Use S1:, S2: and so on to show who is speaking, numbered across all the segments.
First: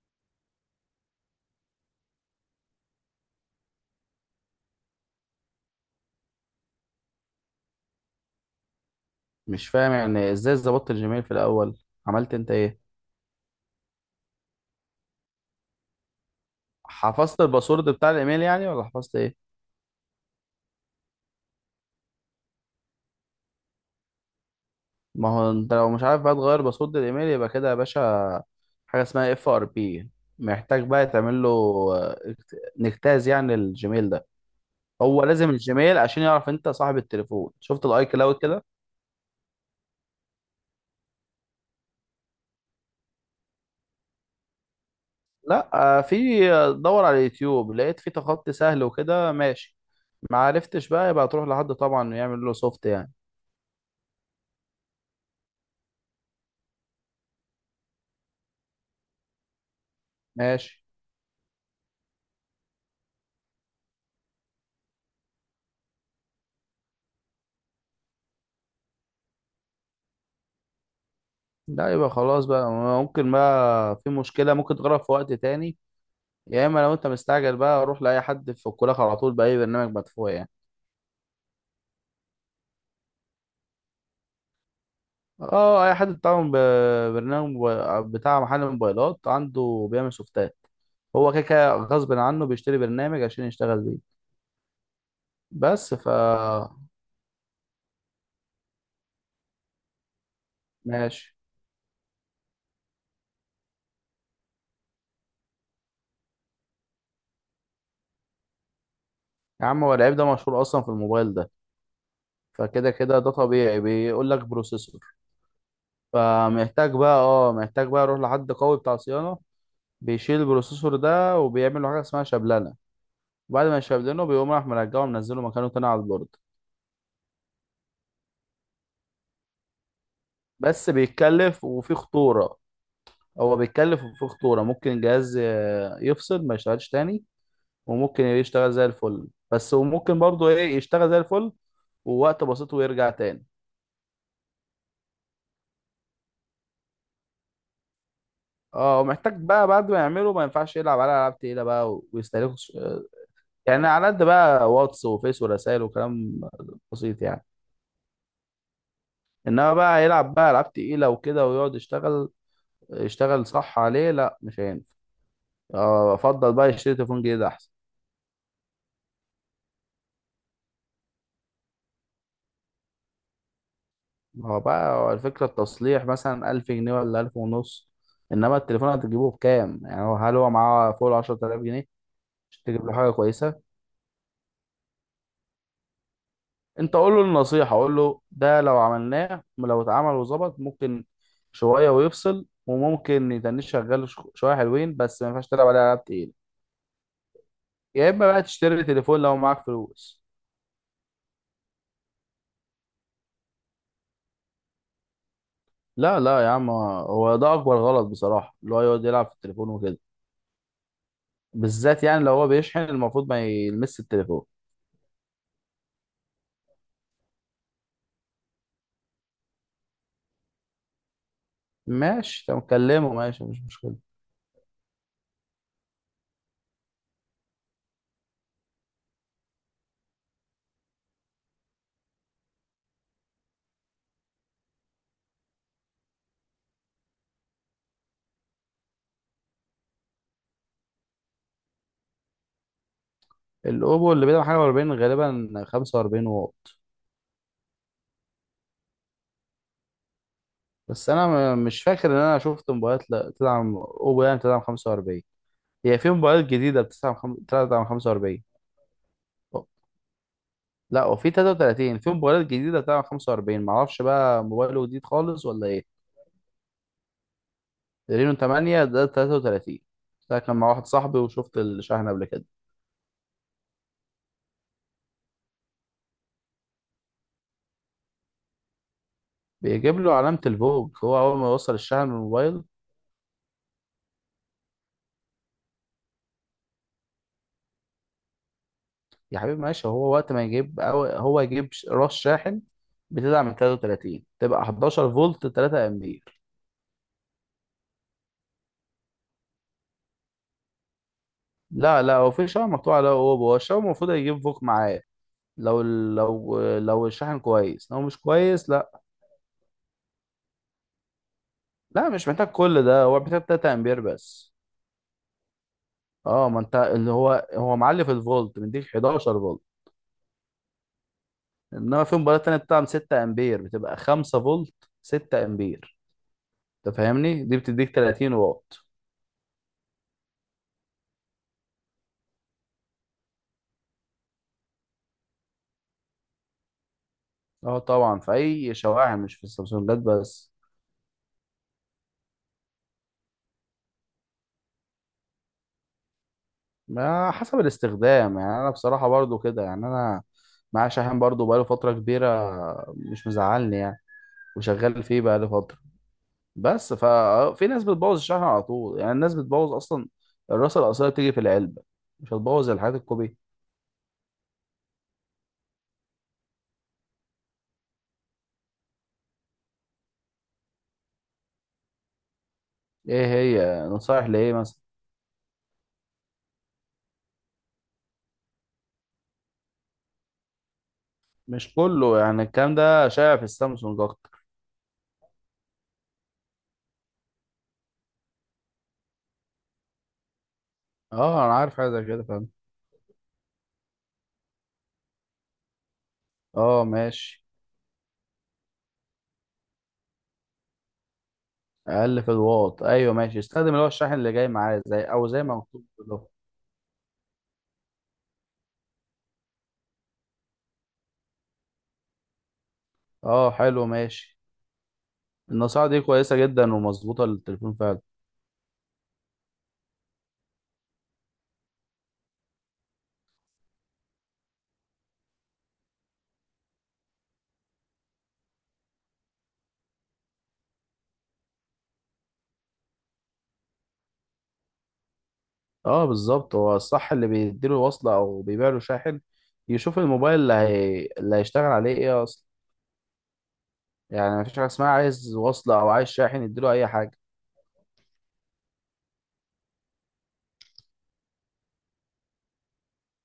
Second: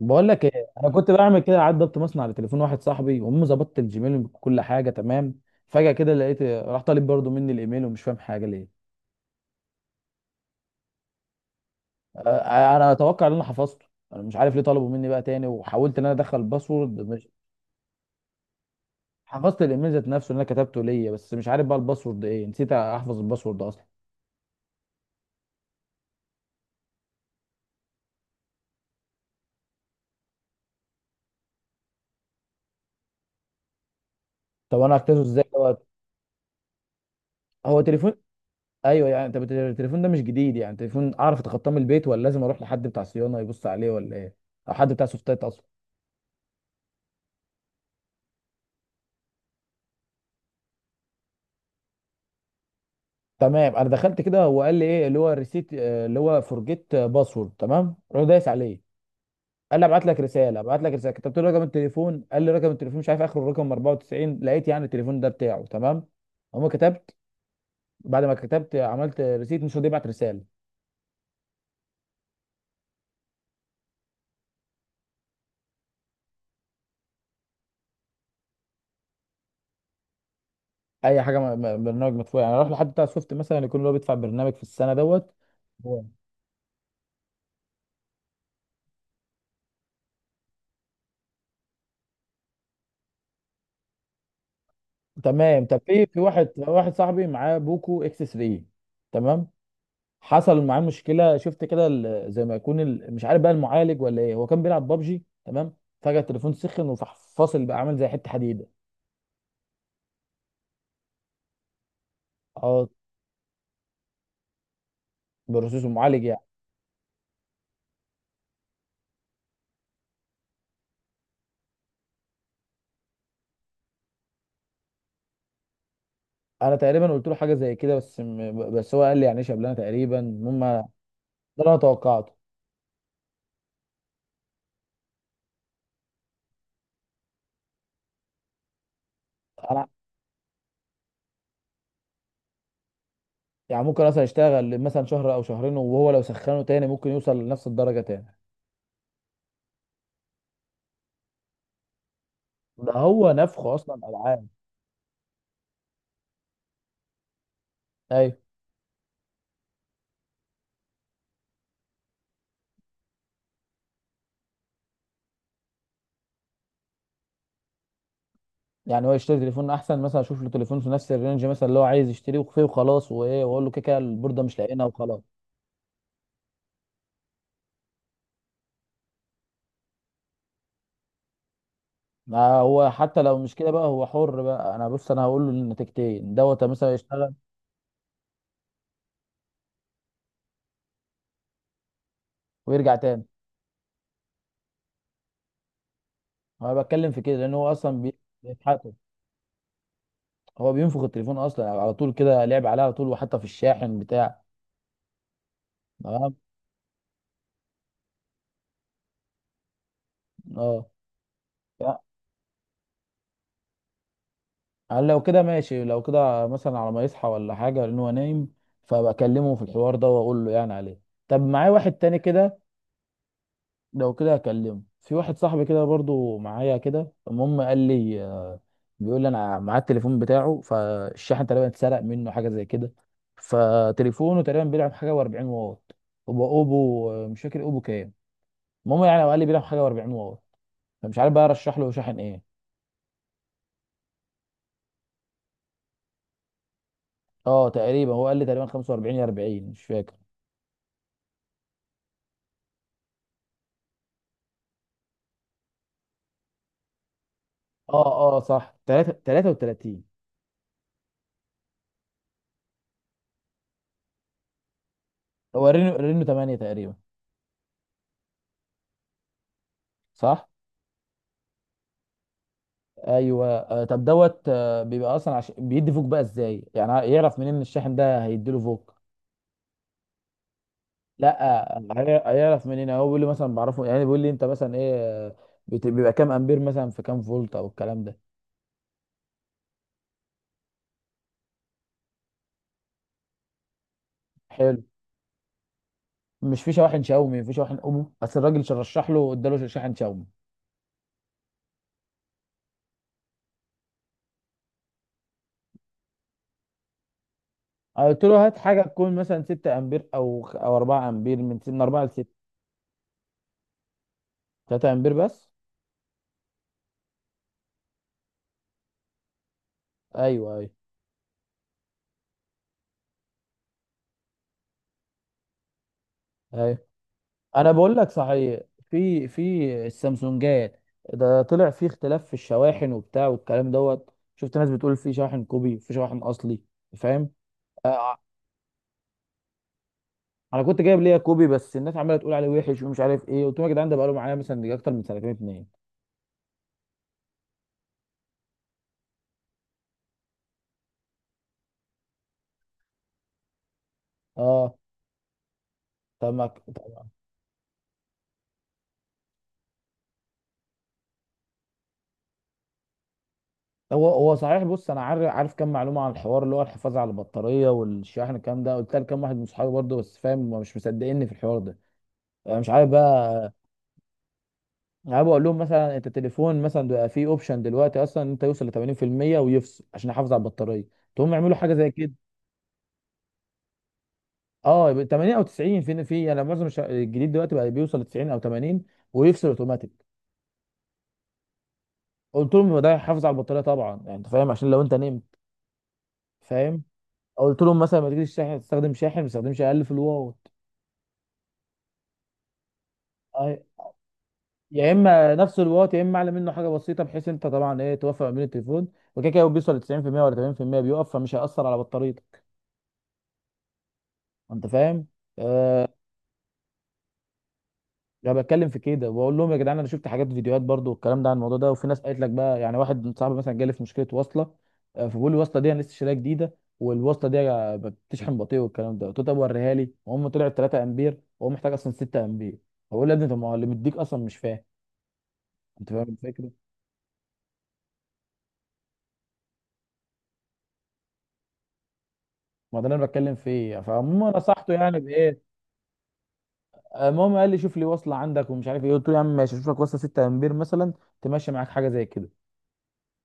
S1: بقول لك ايه، انا كنت بعمل كده عاد ضبط مصنع على تليفون واحد صاحبي وامه ظبطت الجيميل وكل حاجه تمام. فجاه كده لقيت راح طالب برضه مني الايميل ومش فاهم حاجه ليه.
S2: مش فاهم، يعني ازاي ظبطت الجيميل في الاول؟ عملت انت ايه؟
S1: انا اتوقع ان انا حفظته. انا مش عارف ليه طلبوا مني بقى تاني، وحاولت ان انا ادخل الباسورد، مش
S2: حفظت الباسورد بتاع الايميل يعني، ولا حفظت ايه؟
S1: حفظت الايميل ذات نفسه اللي انا كتبته ليا، بس مش عارف بقى الباسورد ايه، نسيت احفظ الباسورد اصلا.
S2: ما هو انت لو مش عارف بقى تغير باسورد الايميل يبقى كده يا باشا. حاجه اسمها اف ار بي. محتاج بقى تعمل له نجتاز يعني الجيميل ده.
S1: طب انا هكتبه
S2: هو
S1: ازاي
S2: لازم
S1: دوت؟
S2: الجيميل عشان يعرف انت صاحب التليفون.
S1: هو
S2: شفت الاي
S1: تليفون.
S2: كلاود كده؟
S1: ايوه يعني، طب التليفون ده مش جديد يعني، تليفون اعرف اتخطاه من البيت، ولا لازم اروح لحد بتاع صيانه يبص عليه، ولا ايه؟ او حد بتاع سوفتات.
S2: لا. في دور على اليوتيوب لقيت في تخطي سهل وكده ماشي. ما عرفتش بقى، يبقى تروح لحد طبعا يعمل له سوفت يعني.
S1: تمام انا دخلت كده هو قال لي ايه اللي هو ريسيت، اللي هو فورجيت باسورد، تمام رحت دايس عليه. قال لي ابعت لك رساله، ابعت
S2: ماشي.
S1: لك رساله، كتبت له رقم التليفون. قال لي رقم التليفون مش عارف اخره رقم 94، لقيت يعني التليفون ده بتاعه تمام. اما كتبت، بعد ما كتبت عملت ريسيت، مش راضي يبعت رساله.
S2: لا، يبقى خلاص بقى. ممكن بقى في مشكلة، ممكن تغرق في وقت تاني. يا اما لو انت مستعجل بقى روح لأي حد في الكلاك على طول، بأي برنامج مدفوع يعني.
S1: اي حاجه برنامج مدفوع يعني، اروح لحد بتاع سوفت مثلا يكون اللي هو بيدفع برنامج في السنه دوت.
S2: اه، اي
S1: هو.
S2: حد بتاع برنامج بتاع محل موبايلات عنده بيعمل سوفتات. هو كده كده غصب عنه بيشتري برنامج عشان يشتغل بيه.
S1: تمام، طب
S2: بس
S1: في في واحد صاحبي معاه بوكو اكس 3. تمام حصل معاه
S2: ماشي.
S1: مشكله، شفت كده زي ما يكون مش عارف بقى المعالج ولا ايه، هو كان بيلعب بابجي تمام. فجاه التليفون سخن وفح، فاصل بقى عامل زي حته حديده.
S2: يا عم هو العيب ده مشهور اصلا في الموبايل ده.
S1: اه،
S2: فكده كده ده طبيعي، بيقول لك بروسيسور.
S1: بروسيسور معالج يعني.
S2: فمحتاج بقى اه محتاج بقى اروح لحد قوي بتاع صيانة. بيشيل البروسيسور ده وبيعمل له حاجه اسمها شبلنه. وبعد ما يشبلنه بيقوم راح مرجعه منزله مكانه تاني على البورد.
S1: انا تقريبا قلت له حاجه زي كده، بس بس هو قال لي يعني ايش قبلنا تقريبا، المهم ده
S2: بس بيتكلف
S1: اللي انا
S2: وفي
S1: توقعته.
S2: خطوره. هو بيتكلف وفي خطوره، ممكن الجهاز يفصل ما يشتغلش تاني. وممكن يشتغل زي الفل بس،
S1: انا
S2: وممكن برضه ايه يشتغل زي الفل ووقت بسيط ويرجع تاني.
S1: يعني ممكن مثلا يشتغل مثلا شهر او شهرين، وهو لو سخنه تاني ممكن يوصل لنفس الدرجه تاني.
S2: اه ومحتاج بقى بعد ما يعمله ما ينفعش يلعب على العاب تقيله بقى ويستهلكوا
S1: ده هو نفخه
S2: يعني
S1: اصلا
S2: على قد
S1: العاب.
S2: بقى واتس وفيس ورسائل وكلام بسيط يعني.
S1: ايوه
S2: انما بقى يلعب بقى العاب تقيله وكده ويقعد يشتغل. يشتغل صح عليه؟ لا مش هينفع. افضل بقى يشتري تليفون جديد احسن.
S1: يعني، هو يشتري تليفون احسن مثلا، اشوف له تليفون في نفس الرينج مثلا اللي هو عايز يشتريه فيه وخلاص، وايه واقول له كده كده البورده
S2: ما
S1: مش
S2: هو
S1: لاقينا
S2: بقى هو
S1: وخلاص.
S2: الفكره، التصليح مثلا 1000 جنيه ولا 1000 ونص. انما التليفون هتجيبه بكام؟ يعني هو هل هو معاه فوق ال 10000 جنيه؟
S1: ما
S2: عشان تجيب
S1: هو
S2: له حاجه
S1: حتى لو مش
S2: كويسه.
S1: كده بقى هو حر بقى، انا بص انا هقول له النتيجتين دوت، مثلا
S2: انت قول له
S1: يشتغل
S2: النصيحه، قول له ده لو اتعمل وظبط ممكن شويه ويفصل.
S1: ويرجع تاني.
S2: وممكن يتنش شغال شويه حلوين، بس ما ينفعش تلعب عليه العاب تقيله.
S1: انا بتكلم في كده لان هو اصلا
S2: يا اما بقى تشتري
S1: بيتحكم.
S2: تليفون لو معاك فلوس.
S1: هو بينفخ التليفون اصلا على طول كده، لعب عليه على طول، وحتى في الشاحن بتاع.
S2: لا،
S1: تمام،
S2: لا، يا عم هو ده اكبر غلط بصراحه، اللي هو يقعد يلعب في التليفون وكده.
S1: اه.
S2: بالذات يعني لو هو بيشحن المفروض ما يلمس التليفون.
S1: يعني لو كده ماشي، لو كده مثلا على ما يصحى ولا حاجه لان هو نايم، فبكلمه في الحوار ده واقول له يعني عليه. طب معايا واحد تاني
S2: ماشي،
S1: كده،
S2: طب كلمه ماشي، مش مشكله.
S1: لو كده هكلمه في واحد صاحبي كده برضو معايا كده. المهم قال لي، بيقول لي انا معاه التليفون بتاعه، فالشاحن تقريبا اتسرق منه حاجه زي كده. فتليفونه تقريبا بيلعب حاجه و40 واط، هو اوبو، مش فاكر اوبو كام. المهم يعني هو قال لي بيلعب حاجه و40 واط، فمش عارف بقى ارشح له شاحن ايه.
S2: الاوبو اللي بيدعم حاجه 40 غالبا 45 واط.
S1: اه تقريبا هو قال لي تقريبا 45 يا 40، مش فاكر.
S2: بس انا مش فاكر ان انا شفت موبايلات لا تدعم اوبو يعني، بتدعم 45. هي في موبايلات جديده بتدعم بتدعم
S1: اه، اه،
S2: 45.
S1: صح. 3، 33.
S2: لا، وفي 33 في موبايلات جديده بتدعم 45، معرفش بقى موبايله جديد خالص ولا
S1: هو
S2: ايه.
S1: رينو 8 تقريبا.
S2: رينو 8 ده 33. ده
S1: صح.
S2: كان مع واحد صاحبي وشفت الشحن قبل كده.
S1: ايوه، طب دوت. بيبقى اصلا بيدي فوق بقى ازاي يعني، يعرف منين ان الشاحن ده هيديله فوق.
S2: بيجيب له علامة الفوج هو أول
S1: لا.
S2: ما يوصل الشحن من الموبايل.
S1: هيعرف منين يعني؟ هو بيقول لي مثلا بعرفه يعني، بيقول لي انت مثلا ايه. آه، بيبقى كام امبير مثلا، في كام فولت، او الكلام ده.
S2: يا حبيبي ماشي، هو وقت ما يجيب أو هو يجيب راس شاحن بتدعم 33 تبقى
S1: حلو.
S2: 11 فولت 3 امبير.
S1: مش في شواحن شاومي، في شواحن اوبو، بس الراجل رشح له اداله شاحن شاومي.
S2: لا، لا، هو في شاحن مقطوع له. هو الشاحن المفروض يجيب فوق معاه. لو الشاحن كويس. لو مش
S1: قلت له هات
S2: كويس
S1: حاجه
S2: لا.
S1: تكون مثلا 6 امبير، او او 4 امبير، من 4 ل
S2: لا مش
S1: 6.
S2: محتاج كل ده، هو محتاج 3 امبير بس.
S1: 3 امبير بس؟
S2: اه ما انت اللي هو معلي في الفولت، مديك 11 فولت.
S1: ايوه، ايوه،
S2: انما في مباراه تانية بتدعم 6 امبير، بتبقى 5 فولت. 6 امبير
S1: ايوه،
S2: انت فاهمني دي
S1: انا
S2: بتديك
S1: بقول لك
S2: 30
S1: صحيح.
S2: واط.
S1: في السامسونجات، ده طلع في اختلاف في الشواحن وبتاع والكلام دوت. شفت ناس بتقول في شاحن كوبي، في شاحن اصلي، فاهم.
S2: اه
S1: آه، آه،
S2: طبعا، في اي شواحن، مش في السبسونجات بس.
S1: انا كنت جايب ليا كوبي بس الناس عماله تقول عليه وحش ومش عارف ايه، قلت لهم يا جدعان ده بقاله معايا مثلا يجي اكتر من سنتين اتنين.
S2: ما حسب الاستخدام يعني، انا بصراحه برضو كده يعني. انا معايا شاحن برضو بقاله فتره كبيره، مش مزعلني يعني،
S1: اه.
S2: وشغال فيه بقاله فتره.
S1: طب ما
S2: بس ففي ناس بتبوظ الشاحن على طول، يعني الناس بتبوظ اصلا. الراسه الاصليه بتيجي في العلبه، مش هتبوظ الحاجات الكوبيه.
S1: هو صحيح. بص انا عارف، عارف كام معلومه عن الحوار، اللي هو الحفاظ على البطاريه والشاحن الكلام ده، قلت لكام واحد من صحابي برضه، بس فاهم هما مش مصدقيني في الحوار ده. أنا مش عارف
S2: ايه
S1: بقى.
S2: هي نصايح لايه مثلا؟
S1: يعني انا بقول لهم مثلا انت التليفون مثلا بقى فيه اوبشن دلوقتي اصلا، إن انت يوصل ل 80% ويفصل عشان احافظ على البطاريه، تقوم يعملوا حاجه
S2: مش
S1: زي كده.
S2: كله يعني، الكلام ده شائع في السامسونج اكتر.
S1: اه يبقى 80 او 90، فين، في انا معظم الجديد دلوقتي بقى بيوصل ل 90 او 80 ويفصل اوتوماتيك.
S2: اه انا عارف حاجه زي كده، فاهم.
S1: قلت لهم يبقى ده يحافظ على البطاريه طبعا يعني، انت فاهم، عشان لو انت نمت، فاهم.
S2: اه ماشي.
S1: قلت لهم مثلا ما تجيش شاحن، تستخدم شاحن ما تستخدمش، اقل في الواط.
S2: اقل في الواط، ايوه ماشي،
S1: آه،
S2: استخدم اللي هو الشاحن اللي جاي معاه،
S1: يا اما
S2: زي ما
S1: نفس
S2: مكتوب
S1: الواط، يا اما
S2: كده.
S1: اعلى منه حاجه بسيطه، بحيث انت طبعا ايه توفق ما بين التليفون. وكده كده هو بيوصل ل 90% ولا 80% بيقف، فمش هيأثر على بطاريتك.
S2: اه حلو ماشي.
S1: انت فاهم. آه،
S2: النصيحه دي كويسه جدا ومظبوطه للتليفون فعلا.
S1: انا بتكلم في كده، بقول لهم يا جدعان انا شفت حاجات فيديوهات برضو والكلام ده عن الموضوع ده، وفي ناس قالت لك بقى، يعني واحد صاحبي مثلا جالي في مشكله وصله. فبيقول لي الوصله دي انا لسه شاريها جديده والوصله دي بتشحن بطيء والكلام ده. قلت له طب وريها لي، وهم طلعت 3 امبير وهو محتاج اصلا 6 امبير. فبقول له يا ابني طب ما هو اللي مديك اصلا، مش فاهم. انت
S2: اه
S1: فاهم الفكره.
S2: بالظبط، هو الصح اللي بيديله وصله او بيبيع له شاحن يشوف الموبايل اللي هيشتغل عليه ايه اصلا.
S1: ما ده اللي انا بتكلم فيه، فعموما
S2: يعني مفيش حاجه
S1: نصحته
S2: اسمها
S1: يعني
S2: عايز
S1: بايه.
S2: وصله او عايز شاحن يديله اي حاجه.
S1: المهم قال لي شوف لي وصله عندك ومش عارف ايه، قلت له يا عم ماشي اشوف لك وصله 6 امبير مثلا، تمشي معاك حاجه زي كده.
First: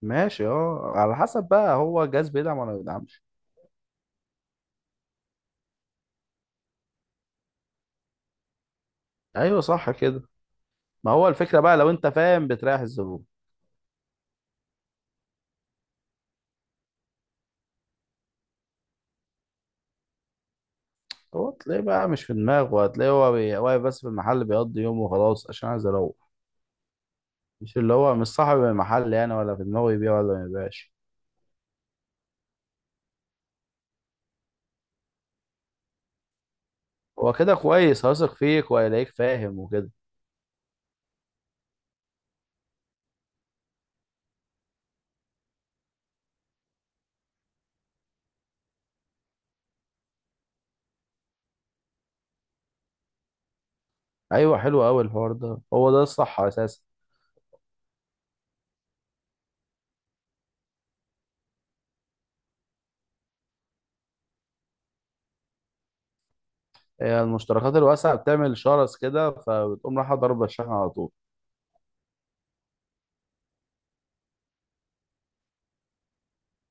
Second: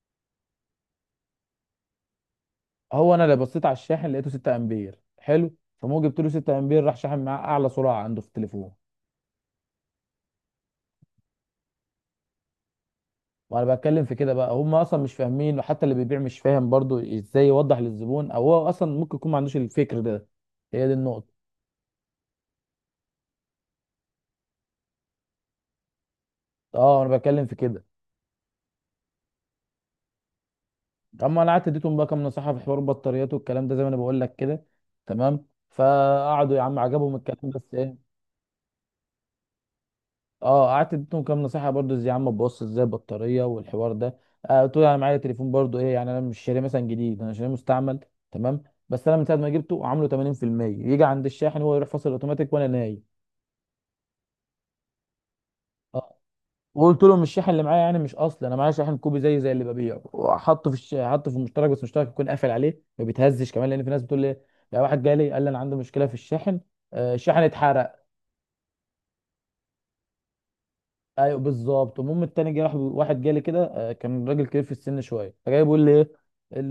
S2: ماشي، اه على حسب بقى، هو الجهاز بيدعم ولا ما
S1: هو انا
S2: بيدعمش.
S1: اللي بصيت على الشاحن لقيته 6 امبير، حلو. فموجي جبت له 6 امبير، راح شاحن معاه اعلى سرعه عنده في التليفون.
S2: ايوه صح كده. ما هو الفكره بقى، لو انت فاهم بتريح الزبون.
S1: وانا بتكلم في كده بقى، هم اصلا مش فاهمين، وحتى اللي بيبيع مش فاهم برضو ازاي يوضح للزبون، او هو اصلا ممكن يكون ما عندوش الفكر ده. هي دي النقطه.
S2: هو تلاقيه بقى مش في دماغه. هتلاقيه هو واقف بس في المحل بيقضي يومه وخلاص، عشان عايز اروح.
S1: اه انا بتكلم في
S2: مش
S1: كده.
S2: اللي هو مش صاحب المحل يعني، ولا في دماغه يبيع ولا ما يبيعش.
S1: اما انا قعدت اديتهم بقى كام نصيحه في حوار البطاريات والكلام ده، زي ما انا بقول لك كده، تمام. فقعدوا يا عم عجبهم
S2: هو
S1: الكلام
S2: كده
S1: بس
S2: كويس،
S1: ايه.
S2: هيثق فيك وهيلاقيك فاهم وكده.
S1: اه قعدت اديتهم كام نصيحه برضو ازاي، يا عم ببص ازاي البطاريه والحوار ده. آه قلت له انا معايا تليفون برضو ايه يعني، انا مش شاريه مثلا جديد، انا شاريه مستعمل، تمام. بس انا من ساعه ما جبته عامله 80%، يجي عند الشاحن هو يروح فاصل اوتوماتيك وانا نايم.
S2: ايوه، حلو قوي الحوار ده، هو ده
S1: اه.
S2: الصح اساسا.
S1: وقلت له مش الشاحن اللي معايا يعني مش اصلي، انا معايا شاحن كوبي زي اللي ببيعه، وحطه في حطه في المشترك، بس المشترك يكون قافل عليه ما بيتهزش كمان، لان في ناس بتقول لي، لا واحد جالي قال لي انا عندي مشكله في الشاحن، آه
S2: هي
S1: الشاحن
S2: المشتركات
S1: اتحرق.
S2: الواسعه بتعمل شرس كده، فبتقوم رايحه ضربه الشحن على طول.
S1: ايوه بالظبط. المهم التاني جه راح واحد جالي كده، كان راجل كبير في السن شويه فجاي بيقول لي ايه،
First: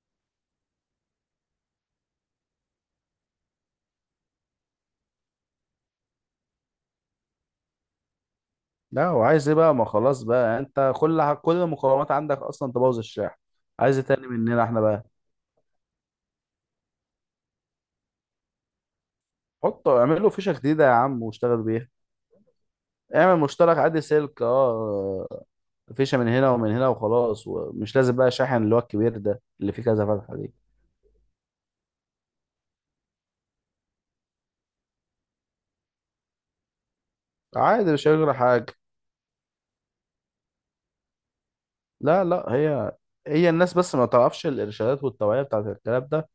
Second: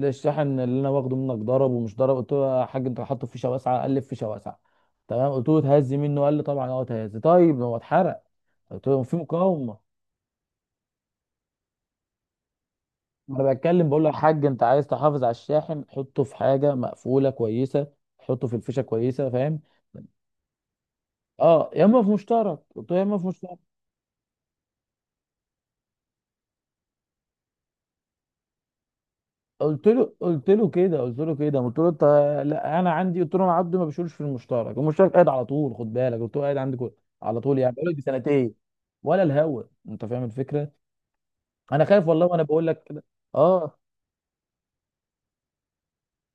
S1: الشاحن اللي انا واخده منك ضرب ومش ضرب. قلت له يا حاج انت حاطه في فيشه واسعه؟ قال لي في فيشه واسعه. تمام قلت له اتهز منه؟ قال لي طبعا اه اتهز. طيب ما هو اتحرق. قلت له
S2: لا
S1: في
S2: وعايز ايه بقى،
S1: مقاومه.
S2: ما خلاص بقى، انت كل المقومات عندك اصلا تبوظ الشحن.
S1: انا بتكلم
S2: عايز
S1: بقول
S2: إيه
S1: له يا
S2: تاني
S1: حاج انت
S2: مننا احنا
S1: عايز
S2: بقى؟
S1: تحافظ على الشاحن حطه في حاجه مقفوله كويسه، حطه في الفيشه كويسه فاهم.
S2: حطه اعمل له فيشه جديده يا عم واشتغل
S1: اه يا
S2: بيها.
S1: اما في مشترك، قلت له يا اما في
S2: اعمل
S1: مشترك،
S2: مشترك عادي سلك اه، فيشه من هنا ومن هنا وخلاص، ومش لازم بقى شاحن اللي هو الكبير ده اللي فيه
S1: قلت
S2: كذا
S1: له
S2: فتحه
S1: قلت
S2: دي.
S1: له كده قلت له كده قلت له انت. لا انا عندي، قلت له انا عبد ما بشيلش في المشترك، المشترك قاعد على طول، خد بالك قلت له قاعد عندي على طول يعني، بقول
S2: عادي
S1: لك
S2: مش هيجرى
S1: بسنتين
S2: حاجه.
S1: ولا الهوا. انت فاهم الفكره. انا خايف
S2: لا،
S1: والله وانا
S2: لا،
S1: بقول لك
S2: هي
S1: كده.
S2: هي الناس
S1: اه
S2: بس ما تعرفش الارشادات والتوعيه بتاعت الكلام ده،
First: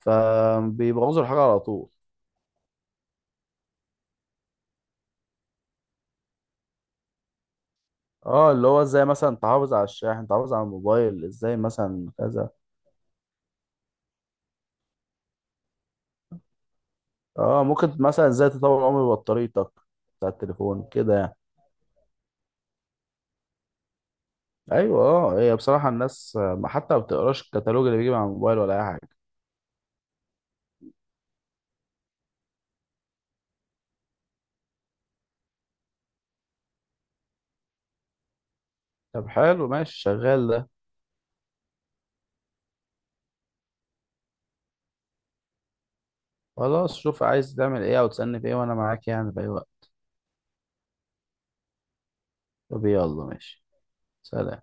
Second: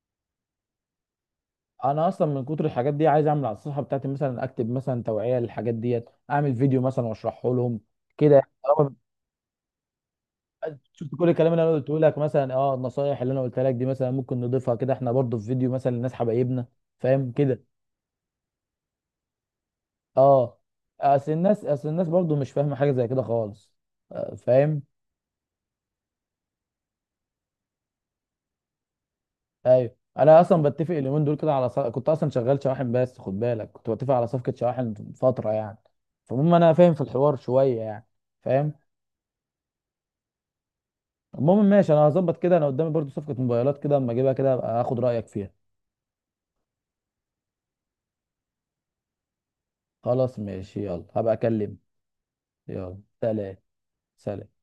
S2: فبيبوظوا الحاجه على طول.
S1: انا اصلا من كتر الحاجات دي عايز اعمل على الصفحه بتاعتي مثلا، اكتب مثلا توعيه للحاجات ديت، اعمل فيديو مثلا واشرحه لهم كده يعني.
S2: اه اللي هو
S1: طالما
S2: ازاي مثلا تحافظ على الشاحن، تحافظ على
S1: شفت
S2: الموبايل
S1: كل الكلام
S2: ازاي،
S1: اللي انا قلته
S2: مثلا
S1: لك
S2: كذا.
S1: مثلا، اه النصايح اللي انا قلتها لك دي مثلا ممكن نضيفها كده احنا برضو في فيديو مثلا للناس حبايبنا، فاهم كده.
S2: اه ممكن مثلا ازاي تطور عمر بطاريتك بتاع
S1: اه،
S2: التليفون كده
S1: اصل
S2: يعني.
S1: الناس اصل الناس برضو مش فاهمه حاجه زي كده خالص، فاهم.
S2: ايوه اه، هي بصراحه الناس ما بتقراش الكتالوج اللي بيجي مع الموبايل ولا اي حاجه.
S1: ايوه انا اصلا بتفق اليومين دول كده على كنت اصلا شغال شواحن، بس خد بالك كنت بتفق على صفقه شواحن فتره يعني، فالمهم انا فاهم في الحوار شويه يعني، فاهم.
S2: طب حلو ماشي شغال.
S1: المهم ماشي، انا هظبط كده، انا قدامي برضو صفقه موبايلات كده، اما اجيبها كده ابقى اخد رايك فيها.
S2: خلاص شوف عايز تعمل ايه او تسألني في ايه وانا معاك يعني في اي وقت.
S1: خلاص ماشي، يلا هبقى اكلم.
S2: طب
S1: يلا
S2: يلا
S1: سلام.
S2: ماشي.
S1: سلام.
S2: سلام.